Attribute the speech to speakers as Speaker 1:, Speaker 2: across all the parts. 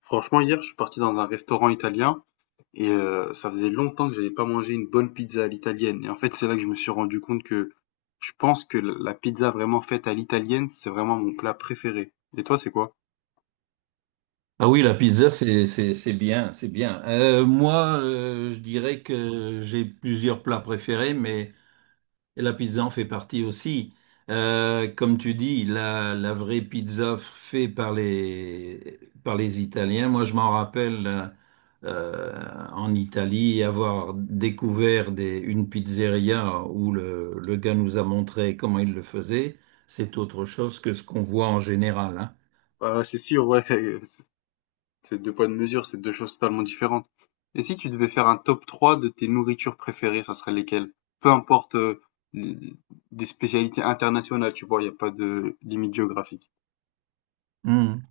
Speaker 1: Franchement, hier, je suis parti dans un restaurant italien et ça faisait longtemps que j'avais pas mangé une bonne pizza à l'italienne. Et en fait, c'est là que je me suis rendu compte que je pense que la pizza vraiment faite à l'italienne, c'est vraiment mon plat préféré. Et toi, c'est quoi?
Speaker 2: Ah oui, la pizza, c'est bien, c'est bien. Moi, je dirais que j'ai plusieurs plats préférés, mais la pizza en fait partie aussi. Comme tu dis, la vraie pizza faite par par les Italiens. Moi, je m'en rappelle en Italie avoir découvert une pizzeria où le gars nous a montré comment il le faisait. C'est autre chose que ce qu'on voit en général,
Speaker 1: Ah, c'est sûr, ouais, c'est deux poids de mesure, c'est deux choses totalement différentes. Et si tu devais faire un top 3 de tes nourritures préférées, ça serait lesquelles? Peu importe les- des spécialités internationales, tu vois, il n'y a pas de limite géographique.
Speaker 2: hein.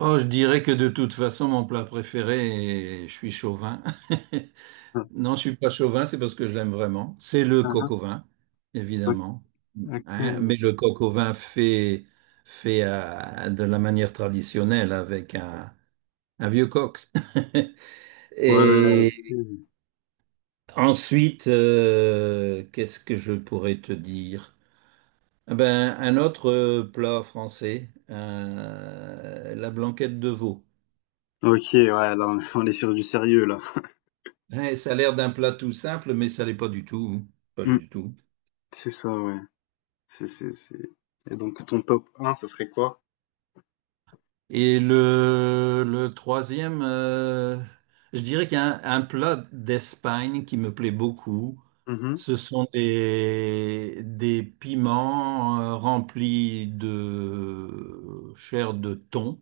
Speaker 2: Oh, je dirais que de toute façon, mon plat préféré, et je suis chauvin. Non, je suis pas chauvin, c'est parce que je l'aime vraiment. C'est le coq au vin, évidemment.
Speaker 1: Ok.
Speaker 2: Hein,
Speaker 1: Ouais,
Speaker 2: mais le coq au vin fait, fait de la manière traditionnelle avec un vieux coq. Et
Speaker 1: ok.
Speaker 2: ensuite, qu'est-ce que je pourrais te dire? Ah ben, un autre plat français, la blanquette de veau.
Speaker 1: OK, ouais, là, on on est sur du sérieux, là.
Speaker 2: Ouais, ça a l'air d'un plat tout simple, mais ça l'est pas du tout. Hein. Pas
Speaker 1: Mmh.
Speaker 2: du tout.
Speaker 1: C'est ça, ouais. C'est et donc ton top un, ce serait quoi?
Speaker 2: Et le troisième, je dirais qu'il y a un plat d'Espagne qui me plaît beaucoup.
Speaker 1: Mmh.
Speaker 2: Ce sont des piments remplis de chair de thon.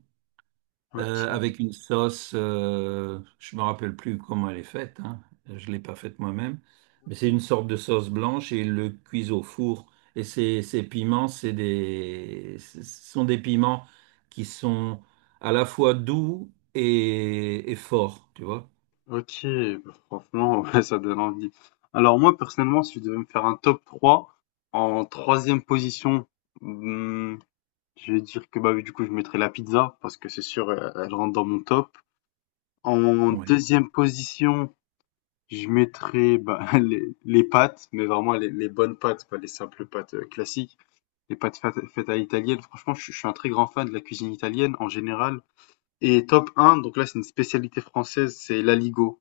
Speaker 1: OK.
Speaker 2: Avec une sauce, je me rappelle plus comment elle est faite, hein. Je l'ai pas faite moi-même, mais c'est une sorte de sauce blanche et ils le cuisent au four. Et ces piments, ce sont des piments qui sont à la fois doux et forts, tu vois.
Speaker 1: OK, bah, franchement, ouais, ça donne envie. Alors moi, personnellement, si je devais me faire un top trois, en troisième position, mmh, je vais dire que, bah, oui, du coup, je mettrais la pizza parce que c'est sûr, elle rentre dans mon top. En
Speaker 2: Ouais.
Speaker 1: deuxième position, je mettrais, bah, les pâtes, mais vraiment les bonnes pâtes, pas les simples pâtes, classiques. Les pâtes feta italiennes. Franchement, je suis un très grand fan de la cuisine italienne en général. Et top un, donc là, c'est une spécialité française, c'est l'aligot.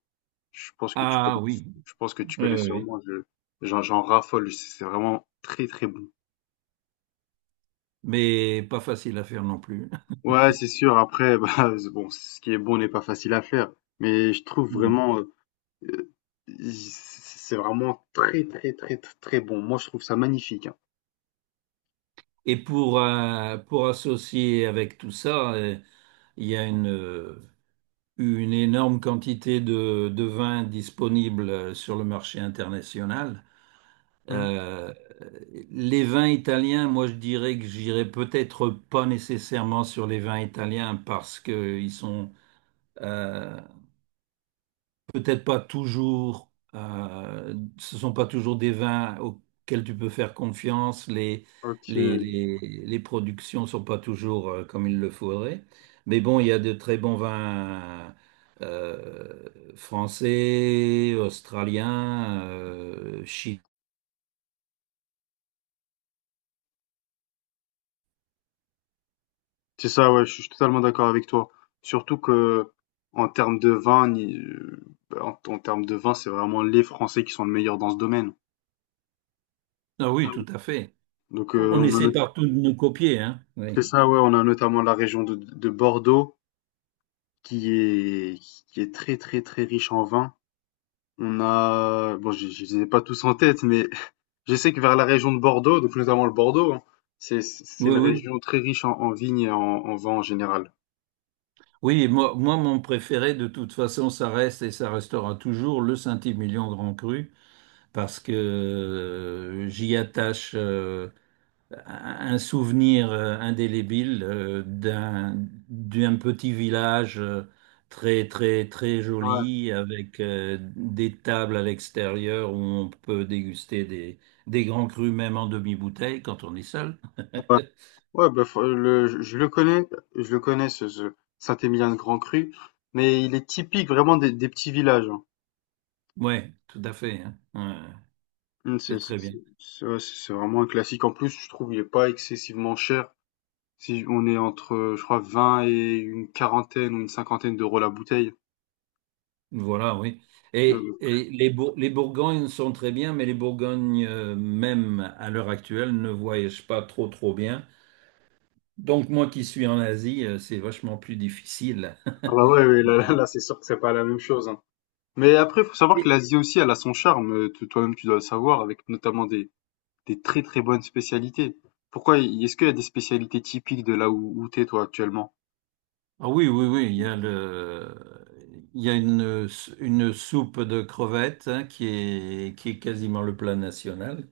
Speaker 1: Je pense que tu
Speaker 2: Ah
Speaker 1: connais,
Speaker 2: oui.
Speaker 1: je pense que tu
Speaker 2: Oui,
Speaker 1: connais
Speaker 2: oui, oui.
Speaker 1: sûrement. J'en raffole. C'est vraiment très, très bon.
Speaker 2: Mais pas facile à faire non plus.
Speaker 1: Ouais, c'est sûr. Après, bah, c'est bon, ce qui est bon n'est pas facile à faire. Mais je trouve
Speaker 2: Mm.
Speaker 1: vraiment, euh, c'est vraiment très, très, très, très, très bon. Moi, je trouve ça magnifique, hein.
Speaker 2: Et pour associer avec tout ça, il y a une énorme quantité de vins disponibles sur le marché international.
Speaker 1: Hmm.
Speaker 2: Euh, les vins italiens, moi je dirais que j'irais peut-être pas nécessairement sur les vins italiens parce qu'ils sont euh, peut-être pas toujours, ce sont pas toujours des vins auxquels tu peux faire confiance. Les,
Speaker 1: Ok.
Speaker 2: les, les productions sont pas toujours comme il le faudrait. Mais bon, il y a de très bons vins euh, français, australiens,
Speaker 1: C'est ça, ouais, je suis totalement d'accord avec toi. Surtout que en termes de vin, ni- en, en termes de vin, c'est vraiment les Français qui sont le meilleur dans ce domaine.
Speaker 2: Ah oui, tout à fait.
Speaker 1: Donc
Speaker 2: On
Speaker 1: on a
Speaker 2: essaie partout de nous copier, hein. Oui,
Speaker 1: c'est ça, ouais, on a notamment la région de, Bordeaux, qui est qui est très très très riche en vin. On a bon, je les ai pas tous en tête, mais je sais que vers la région de Bordeaux, donc notamment le Bordeaux, hein, c'est
Speaker 2: oui,
Speaker 1: une
Speaker 2: oui.
Speaker 1: région très riche en vignes et en vin en général.
Speaker 2: Oui, moi, mon préféré, de toute façon, ça reste et ça restera toujours le Saint-Émilion Grand Cru. Parce que j'y attache un souvenir indélébile d'un d'un petit village très très très
Speaker 1: Ouais.
Speaker 2: joli avec des tables à l'extérieur où on peut déguster des grands crus même en demi-bouteille quand on est seul.
Speaker 1: Ouais, bah, je le connais, je le connais ce Saint-Émilion-de-Grand-Cru, mais il est typique vraiment des petits villages, hein.
Speaker 2: Ouais, tout à fait. Hein. Ouais, c'est très bien.
Speaker 1: Ouais, c'est vraiment un classique. En plus, je trouve il est pas excessivement cher. Si on est entre, je crois, 20 et une quarantaine ou une cinquantaine d'euros la bouteille.
Speaker 2: Voilà, oui.
Speaker 1: Euh,
Speaker 2: Et les, Bour- les Bourgognes sont très bien, mais les Bourgognes, même à l'heure actuelle, ne voyagent pas trop, trop bien. Donc, moi qui suis en Asie, c'est vachement plus difficile.
Speaker 1: Ah bah ouais, ouais, là, là, là, c'est sûr que c'est pas la même chose, hein. Mais après, faut savoir que
Speaker 2: Et-
Speaker 1: l'Asie aussi, elle a son charme. Toi-même, tu dois le savoir, avec notamment des, très très bonnes spécialités. Pourquoi, est-ce qu'il y a des spécialités typiques de là où t'es toi actuellement?
Speaker 2: Ah oui, oui, oui, il y a le, il y a une soupe de crevettes hein, qui est quasiment le plat national.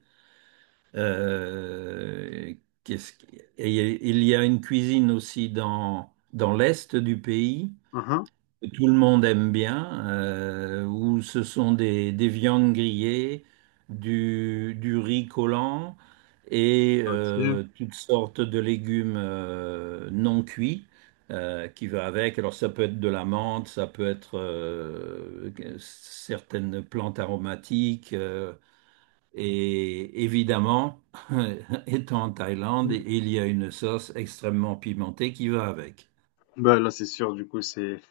Speaker 2: Euh, qu'est-ce qui- et il y a une cuisine aussi dans l'est du pays
Speaker 1: Hein, hein.
Speaker 2: que tout le monde aime bien, où ce sont des viandes grillées, du riz collant et
Speaker 1: OK.
Speaker 2: toutes sortes de légumes non cuits qui va avec. Alors ça peut être de la menthe, ça peut être certaines plantes aromatiques. Et évidemment, étant en Thaïlande,
Speaker 1: Mmh.
Speaker 2: il y a une sauce extrêmement pimentée qui va avec.
Speaker 1: Bah, là, c'est sûr, du coup,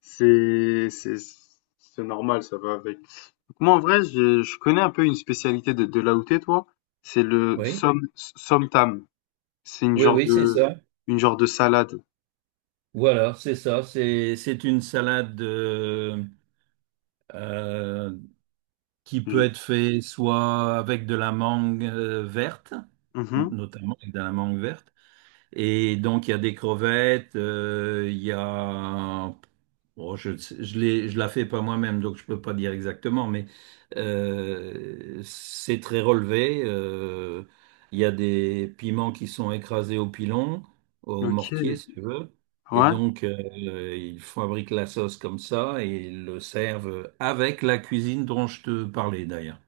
Speaker 1: c'est, c'est, c'est normal, ça va avec. Moi, en vrai, je connais un peu une spécialité de là où t'es, toi. C'est le
Speaker 2: Oui,
Speaker 1: somtam. C'est une
Speaker 2: oui,
Speaker 1: genre
Speaker 2: oui, c'est
Speaker 1: de,
Speaker 2: ça.
Speaker 1: une genre de salade.
Speaker 2: Voilà, c'est ça. C'est une salade euh, qui peut
Speaker 1: Je-
Speaker 2: être faite soit avec de la mangue verte,
Speaker 1: Mhm.
Speaker 2: notamment avec de la mangue verte, et donc, il y a des crevettes, il y a... Bon, je la fais pas moi-même, donc je peux pas dire exactement, mais c'est très relevé. Il y a des piments qui sont écrasés au pilon, au
Speaker 1: OK.
Speaker 2: mortier, si tu veux. Et
Speaker 1: Ouais.
Speaker 2: donc, ils fabriquent la sauce comme ça et ils le servent avec la cuisine dont je te parlais d'ailleurs.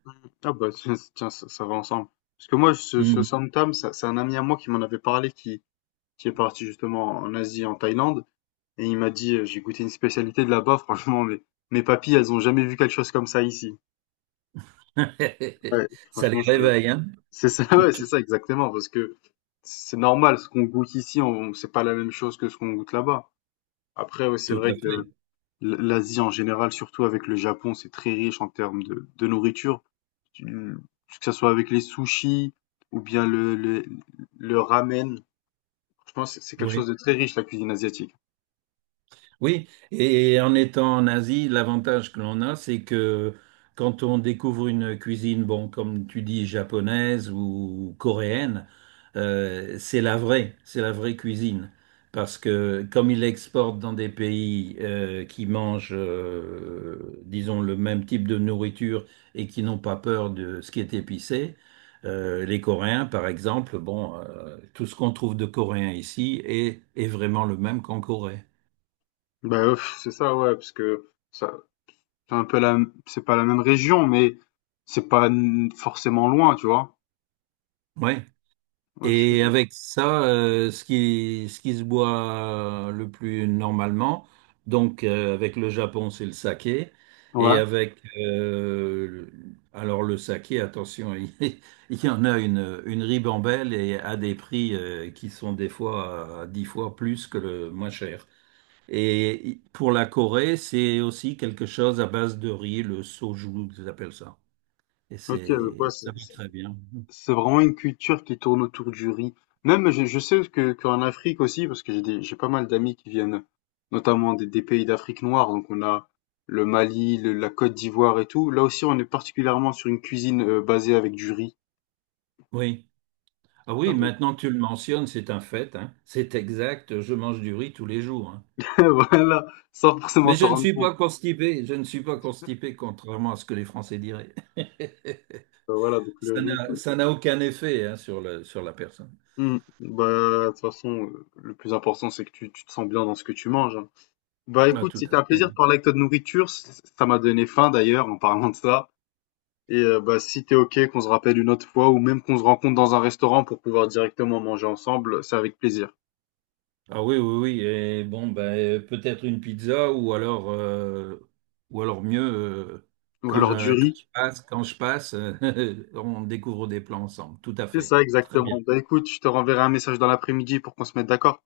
Speaker 1: Ah, bah, tiens, tiens, ça va ensemble. Parce que moi, ce
Speaker 2: Mhm.
Speaker 1: som tam, c'est un ami à moi qui m'en avait parlé, qui est parti justement en Asie, en Thaïlande. Et il m'a dit, j'ai goûté une spécialité de là-bas, franchement, mais mes papilles, elles ont jamais vu quelque chose comme ça ici. Ouais,
Speaker 2: Ça
Speaker 1: franchement,
Speaker 2: les
Speaker 1: c'est
Speaker 2: réveille, hein?
Speaker 1: c'est ça, ouais, c'est ça exactement, parce que c'est normal, ce qu'on goûte ici, on, c'est pas la même chose que ce qu'on goûte là-bas. Après, ouais, c'est
Speaker 2: Tout
Speaker 1: vrai
Speaker 2: à
Speaker 1: que
Speaker 2: fait.
Speaker 1: l'Asie en général, surtout avec le Japon, c'est très riche en termes de nourriture. Tu- que ce soit avec les sushis ou bien le ramen. Franchement, c'est quelque chose de
Speaker 2: Oui.
Speaker 1: très riche, la cuisine asiatique.
Speaker 2: Oui, et en étant en Asie, l'avantage que l'on a, c'est que quand on découvre une cuisine, bon, comme tu dis, japonaise ou coréenne, c'est la vraie cuisine. Parce que comme ils l'exportent dans des pays qui mangent, disons, le même type de nourriture et qui n'ont pas peur de ce qui est épicé, les Coréens, par exemple, bon, tout ce qu'on trouve de coréen ici est vraiment le même qu'en Corée.
Speaker 1: Bah, pff, c'est ça, ouais, parce que ça, C'est un peu la c'est pas la même région, mais c'est pas n forcément loin, tu vois?
Speaker 2: Oui. Et
Speaker 1: OK.
Speaker 2: avec ça, ce qui se boit le plus normalement, donc avec le Japon, c'est le saké. Et
Speaker 1: Ouais.
Speaker 2: avec, alors le saké, attention, il y en a une ribambelle et à des prix qui sont des fois à dix fois plus que le moins cher. Et pour la Corée, c'est aussi quelque chose à base de riz, le soju, ils appellent ça. Et
Speaker 1: OK, donc ouais,
Speaker 2: c'est,
Speaker 1: c'est
Speaker 2: ça va
Speaker 1: c'est
Speaker 2: très bien.
Speaker 1: c'est vraiment une culture qui tourne autour du riz. Même je sais que qu'en Afrique aussi, parce que j'ai pas mal d'amis qui viennent notamment des pays d'Afrique noire, donc on a le Mali, le la Côte d'Ivoire et tout. Là aussi, on est particulièrement sur une cuisine, basée avec du riz.
Speaker 2: Oui. Ah oui, maintenant que tu le mentionnes, c'est un fait, hein. C'est exact, je mange du riz tous les jours, hein.
Speaker 1: Voilà, sans
Speaker 2: Mais
Speaker 1: forcément
Speaker 2: je
Speaker 1: s'en
Speaker 2: ne
Speaker 1: rendre
Speaker 2: suis
Speaker 1: compte.
Speaker 2: pas constipé, je ne suis pas constipé, contrairement à ce que les Français diraient.
Speaker 1: Voilà, donc le riz.
Speaker 2: Ça n'a aucun effet, hein, sur le, sur la personne.
Speaker 1: Mmh. Bah, de toute façon, le plus important, c'est que tu te sens bien dans ce que tu manges, hein. Bah,
Speaker 2: Ah,
Speaker 1: écoute,
Speaker 2: tout
Speaker 1: c'était
Speaker 2: à
Speaker 1: un
Speaker 2: fait.
Speaker 1: plaisir de parler avec toi de nourriture. C ça m'a donné faim d'ailleurs en parlant de ça et bah, si t'es OK qu'on se rappelle une autre fois ou même qu'on se rencontre dans un restaurant pour pouvoir directement manger ensemble, c'est avec plaisir.
Speaker 2: Ah oui, oui, oui. Et bon, ben, peut-être une pizza ou alors mieux,
Speaker 1: Ou alors du riz.
Speaker 2: quand je passe, on découvre des plans ensemble. Tout à
Speaker 1: C'est
Speaker 2: fait.
Speaker 1: ça
Speaker 2: Très bien.
Speaker 1: exactement. Bah, écoute, je te renverrai un message dans l'après-midi pour qu'on se mette d'accord.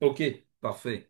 Speaker 2: OK, parfait.